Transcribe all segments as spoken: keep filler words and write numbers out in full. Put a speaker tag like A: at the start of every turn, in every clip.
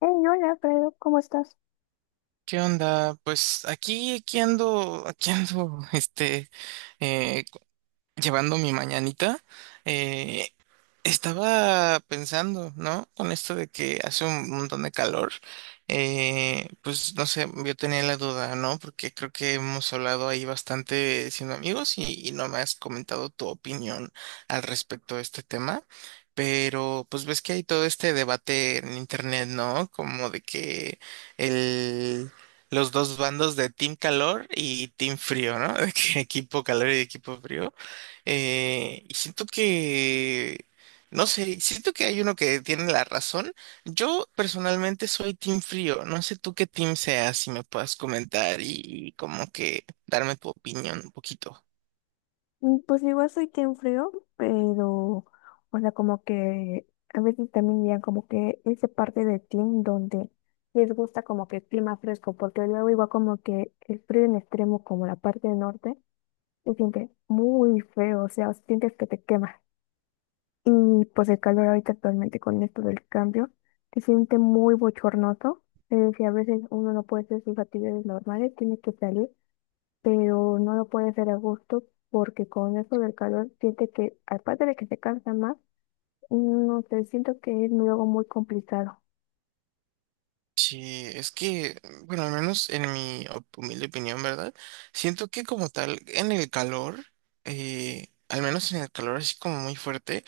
A: Hey, hola, Pedro, ¿cómo estás?
B: ¿Qué onda? Pues aquí, aquí ando, aquí ando, este, eh, cu- llevando mi mañanita. eh, Estaba pensando, ¿no? Con esto de que hace un montón de calor, eh, pues no sé, yo tenía la duda, ¿no? Porque creo que hemos hablado ahí bastante siendo amigos y, y no me has comentado tu opinión al respecto de este tema, pero pues ves que hay todo este debate en internet, ¿no? Como de que el... los dos bandos de Team Calor y Team Frío, ¿no? De que equipo calor y equipo frío. Eh, y siento que no sé, siento que hay uno que tiene la razón. Yo personalmente soy team frío. No sé tú qué team seas, si me puedas comentar y, y como que darme tu opinión un poquito.
A: Mm, pues igual soy quien frío, pero, o sea, como que a veces también ya como que esa parte de team donde les gusta como que el clima fresco, porque luego igual como que el frío en extremo, como la parte del norte, se siente muy feo, o sea, sientes que te quema. Y pues el calor ahorita actualmente con esto del cambio, se siente muy bochornoso, es decir, a veces uno no puede hacer sus actividades normales, tiene que salir, pero no lo puede hacer a gusto porque con eso del calor siente que, aparte de que se cansa más, no sé, siento que es luego muy complicado.
B: Sí, es que, bueno, al menos en mi op- humilde opinión, ¿verdad? Siento que como tal, en el calor, eh, al menos en el calor así como muy fuerte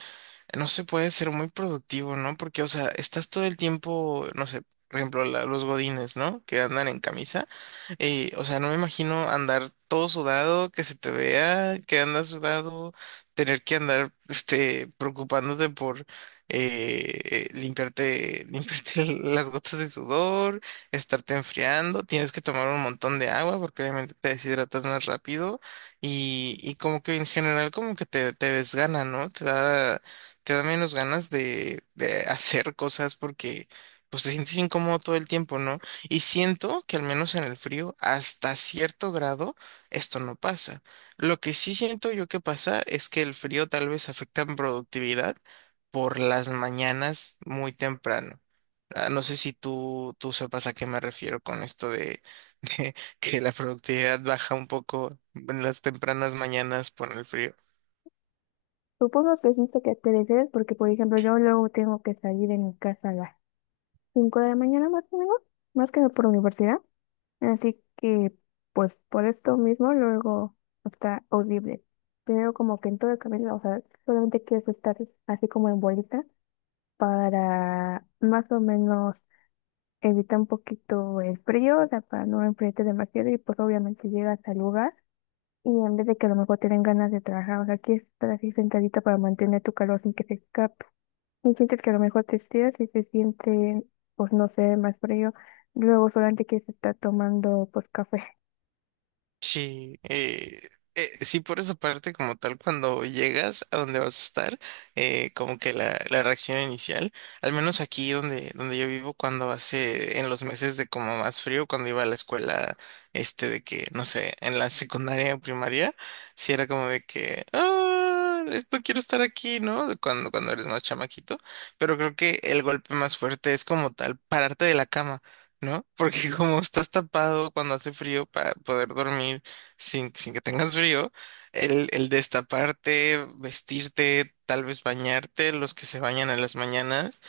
B: no se puede ser muy productivo, ¿no? Porque, o sea, estás todo el tiempo, no sé, por ejemplo, la- los godines, ¿no? Que andan en camisa. Eh, o sea, no me imagino andar todo sudado, que se te vea, que andas sudado, tener que andar, este, preocupándote por eh, eh, limpiarte, limpiarte las gotas de sudor, estarte enfriando, tienes que tomar un montón de agua porque obviamente te deshidratas más rápido y, y como que en general como que te, te desgana, ¿no? Te da te da menos ganas de, de hacer cosas porque pues te sientes incómodo todo el tiempo, ¿no? Y siento que al menos en el frío, hasta cierto grado, esto no pasa. Lo que sí siento yo que pasa es que el frío tal vez afecta en productividad por las mañanas muy temprano. Ah, no sé si tú, tú sepas a qué me refiero con esto de, de que la productividad baja un poco en las tempranas mañanas por el frío.
A: Supongo que siento que te refieres porque, por ejemplo, yo luego tengo que salir de mi casa a las cinco de la mañana más o menos, más que nada por universidad, así que, pues, por esto mismo luego está horrible. Primero como que en todo el camino, o sea, solamente quieres estar así como en bolita para más o menos evita un poquito el frío, o sea, para no enfriarte demasiado y pues obviamente llegas al lugar y en vez de que a lo mejor te den ganas de trabajar, o sea, aquí estar así sentadita para mantener tu calor sin que se escape. Y sientes que a lo mejor te estiras y se siente, pues no sé, más frío. Luego solamente quieres estar tomando pues café.
B: Sí, eh, eh, sí, por esa parte, como tal, cuando llegas a donde vas a estar, eh, como que la, la reacción inicial, al menos aquí donde, donde yo vivo, cuando hace, en los meses de como más frío, cuando iba a la escuela, este, de que, no sé, en la secundaria o primaria, sí era como de que, ah, es- no quiero estar aquí, ¿no? De cuando, cuando eres más chamaquito, pero creo que el golpe más fuerte es como tal, pararte de la cama, ¿no? Porque como estás tapado cuando hace frío para poder dormir sin, sin que tengas frío, el, el destaparte, vestirte, tal vez bañarte, los que se bañan en las mañanas,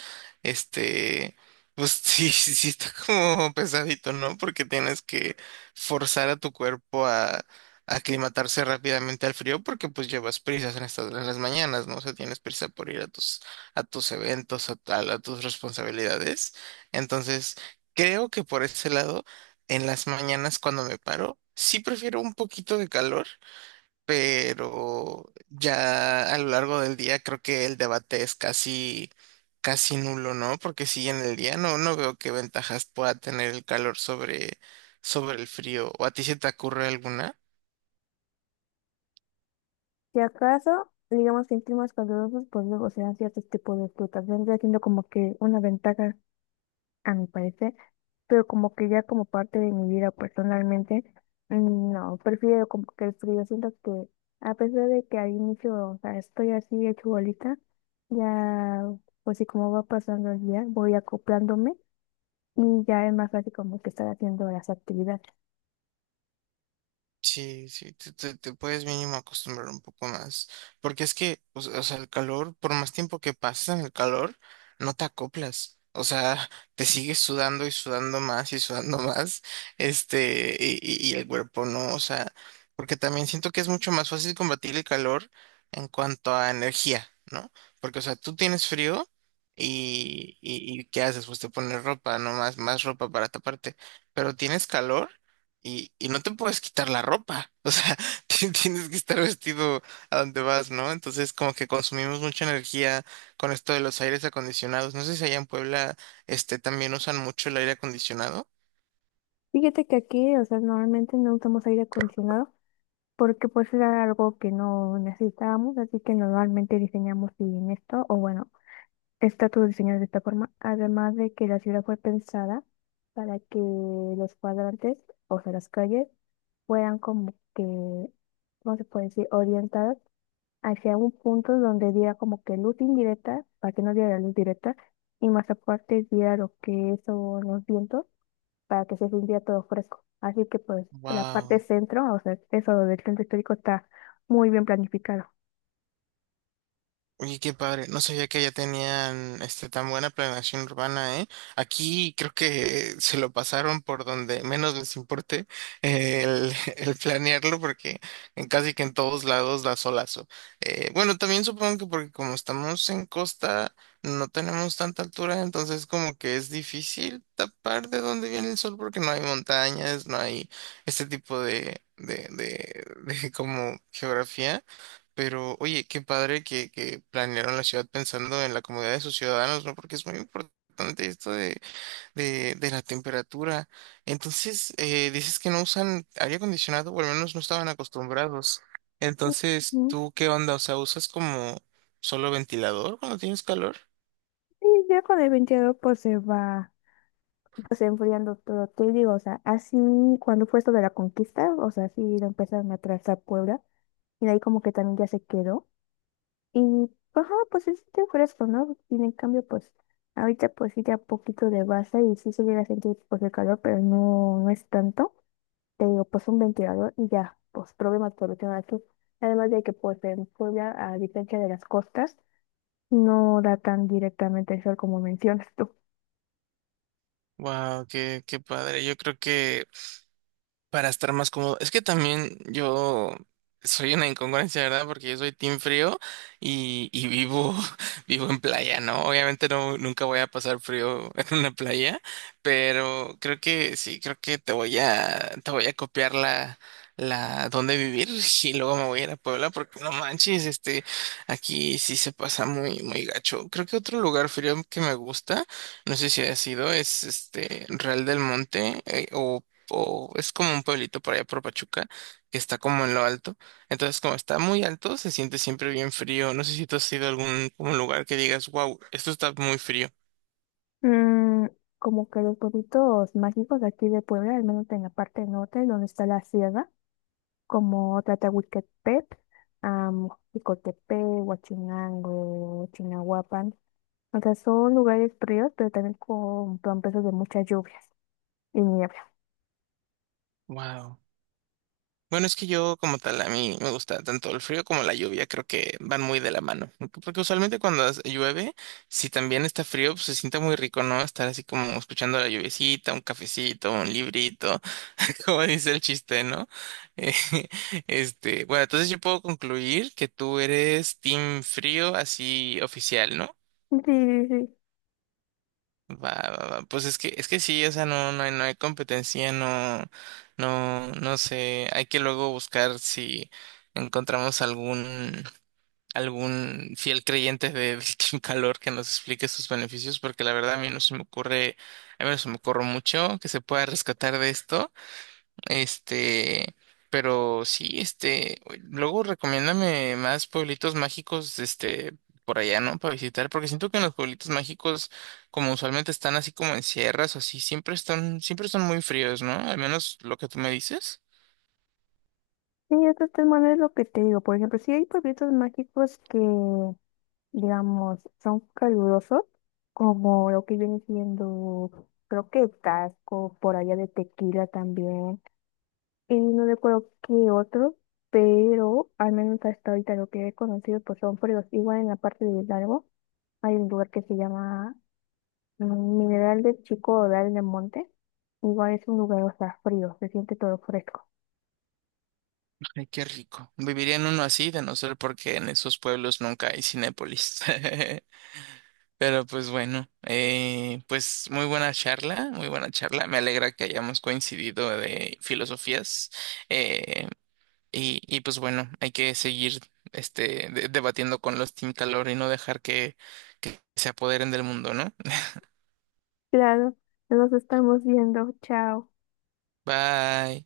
B: este, pues sí, sí, sí está como pesadito, ¿no? Porque tienes que forzar a tu cuerpo a aclimatarse rápidamente al frío porque pues llevas prisas en estas en las mañanas, ¿no? O sea, tienes prisa por ir a tus a tus eventos, a a- a tus responsabilidades. Entonces, creo que por ese lado, en las mañanas cuando me paro, sí prefiero un poquito de calor, pero ya a lo largo del día creo que el debate es casi, casi nulo, ¿no? Porque si en el día no, no veo qué ventajas pueda tener el calor sobre, sobre el frío. ¿O a ti se te ocurre alguna?
A: Si acaso, digamos que en climas calurosos, pues luego se dan ciertos tipos de frutas. Vendría siendo como que una ventaja, a mi parecer, pero como que ya como parte de mi vida personalmente, mm, no, prefiero como que el frío. Siento que a pesar de que al inicio, o sea, estoy así hecho bolita, ya, pues sí, como va pasando el día, voy acoplándome y ya es más fácil como que estar haciendo las actividades.
B: Sí, sí, te, te- te puedes mínimo acostumbrar un poco más, porque es que, o, se- o sea, el calor, por más tiempo que pasas en el calor, no te acoplas, o sea, te sigues sudando y sudando más y sudando más, este, y, y- y el cuerpo no, o sea, porque también siento que es mucho más fácil combatir el calor en cuanto a energía, ¿no? Porque, o sea, tú tienes frío y, y, y ¿qué haces? Pues te pones ropa, no más, más ropa para taparte, pero tienes calor y, y no te puedes quitar la ropa, o sea, ti- tienes que estar vestido a donde vas, ¿no? Entonces como que consumimos mucha energía con esto de los aires acondicionados. No sé si allá en Puebla, este, también usan mucho el aire acondicionado.
A: Fíjate que aquí, o sea, normalmente no usamos aire acondicionado porque pues era algo que no necesitábamos, así que normalmente diseñamos sin esto, o bueno, estatus diseñados de esta forma, además de que la ciudad fue pensada para que los cuadrantes, o sea, las calles, fueran como que, ¿cómo se puede decir?, orientadas hacia un punto donde diera como que luz indirecta, para que no diera luz directa, y más aparte diera lo que son los vientos, para que se sintiera todo fresco. Así que pues la parte
B: Wow.
A: centro, o sea, eso del centro histórico está muy bien planificado.
B: Oye, qué padre. No sabía que allá tenían este tan buena planeación urbana, ¿eh? Aquí creo que se lo pasaron por donde menos les importe eh, el, el planearlo, porque en casi que en todos lados da solazo. Eh, bueno, también supongo que porque como estamos en costa, no tenemos tanta altura, entonces como que es difícil tapar de dónde viene el sol, porque no hay montañas, no hay este tipo de, de, de, de como geografía. Pero, oye, qué padre que, que planearon la ciudad pensando en la comodidad de sus ciudadanos, ¿no? Porque es muy importante esto de, de, de la temperatura. Entonces, eh, dices que no usan aire acondicionado, o al menos no estaban acostumbrados. Entonces,
A: Ujú.
B: ¿tú qué onda? O sea, ¿usas como solo ventilador cuando tienes calor?
A: Y ya con el veintidós, pues se va pues enfriando todo. Te digo, o sea, así cuando fue esto de la conquista, o sea, sí lo empezaron a trazar Puebla y de ahí como que también ya se quedó. Y, ajá, pues se siente fresco, ¿no? Y en cambio, pues ahorita pues sí ya poquito de base y sí se llega a sentir pues el calor, pero no, no es tanto. Te digo, pues un ventilador y ya, pues problemas por lo que aquí. Además de que pues en Puebla, a diferencia de las costas, no da tan directamente el sol como mencionas tú.
B: Wow, qué, qué padre. Yo creo que para estar más cómodo. Es que también yo soy una incongruencia, ¿verdad? Porque yo soy team frío y, y vivo, vivo en playa, ¿no? Obviamente no, nunca voy a pasar frío en una playa, pero creo que sí, creo que te voy a, te voy a copiar la, la, dónde vivir y luego me voy a ir a Puebla porque no manches, este, aquí sí se pasa muy, muy gacho. Creo que otro lugar frío que me gusta. No sé si ha sido, es este Real del Monte, eh, o o es como un pueblito por allá por Pachuca, que está como en lo alto. Entonces, como está muy alto, se siente siempre bien frío. No sé si tú has ido a algún un lugar que digas, wow, esto está muy frío.
A: Mm, como que los pueblitos mágicos de aquí de Puebla, al menos en la parte norte, donde está la sierra, como Tlatlahuiquepec, um, Jicotepec, Huachinango, Chignahuapan. O sea, son lugares fríos, pero también con promesas de muchas lluvias y niebla.
B: Wow. Bueno, es que yo como tal, a mí me gusta tanto el frío como la lluvia, creo que van muy de la mano. Porque usualmente cuando hace- llueve, si también está frío, pues se siente muy rico, ¿no? Estar así como escuchando la lluviecita, un cafecito, un librito, como dice el chiste, ¿no? Eh, este, bueno, entonces yo puedo concluir que tú eres team frío así oficial, ¿no?
A: Sí, sí, sí.
B: Va, va, va. Pues es que, es que sí, o sea, no, no hay, no hay competencia, no, no, no sé, hay que luego buscar si encontramos algún, algún fiel creyente de, del Team Calor que nos explique sus beneficios, porque la verdad a mí no se me ocurre, a mí no se me ocurre mucho que se pueda rescatar de esto. Este, pero sí, este, luego recomiéndame más pueblitos mágicos, este, por allá, ¿no? Para visitar, porque siento que en los pueblitos mágicos, como usualmente están así como en sierras o así, siempre están, siempre están muy fríos, ¿no? Al menos lo que tú me dices.
A: Sí, estos tres maneras es lo que te digo. Por ejemplo, sí hay pueblitos mágicos que, digamos, son calurosos, como lo que viene siendo, creo que Tasco, por allá de Tequila también, y no recuerdo qué otro, pero al menos hasta ahorita lo que he conocido pues son fríos. Igual en la parte de Hidalgo hay un lugar que se llama, mm, Mineral del Chico Odal del Monte, igual es un lugar, o sea, frío, se siente todo fresco.
B: Ay, qué rico. Viviría en uno así, de no ser porque en esos pueblos nunca hay Cinépolis. Pero pues bueno, eh, pues muy buena charla, muy buena charla. Me alegra que hayamos coincidido de filosofías. Eh, Y, y pues bueno, hay que seguir este, de- debatiendo con los Team Calor y no dejar que se apoderen del mundo, ¿no?
A: Claro, nos estamos viendo, chao.
B: Bye.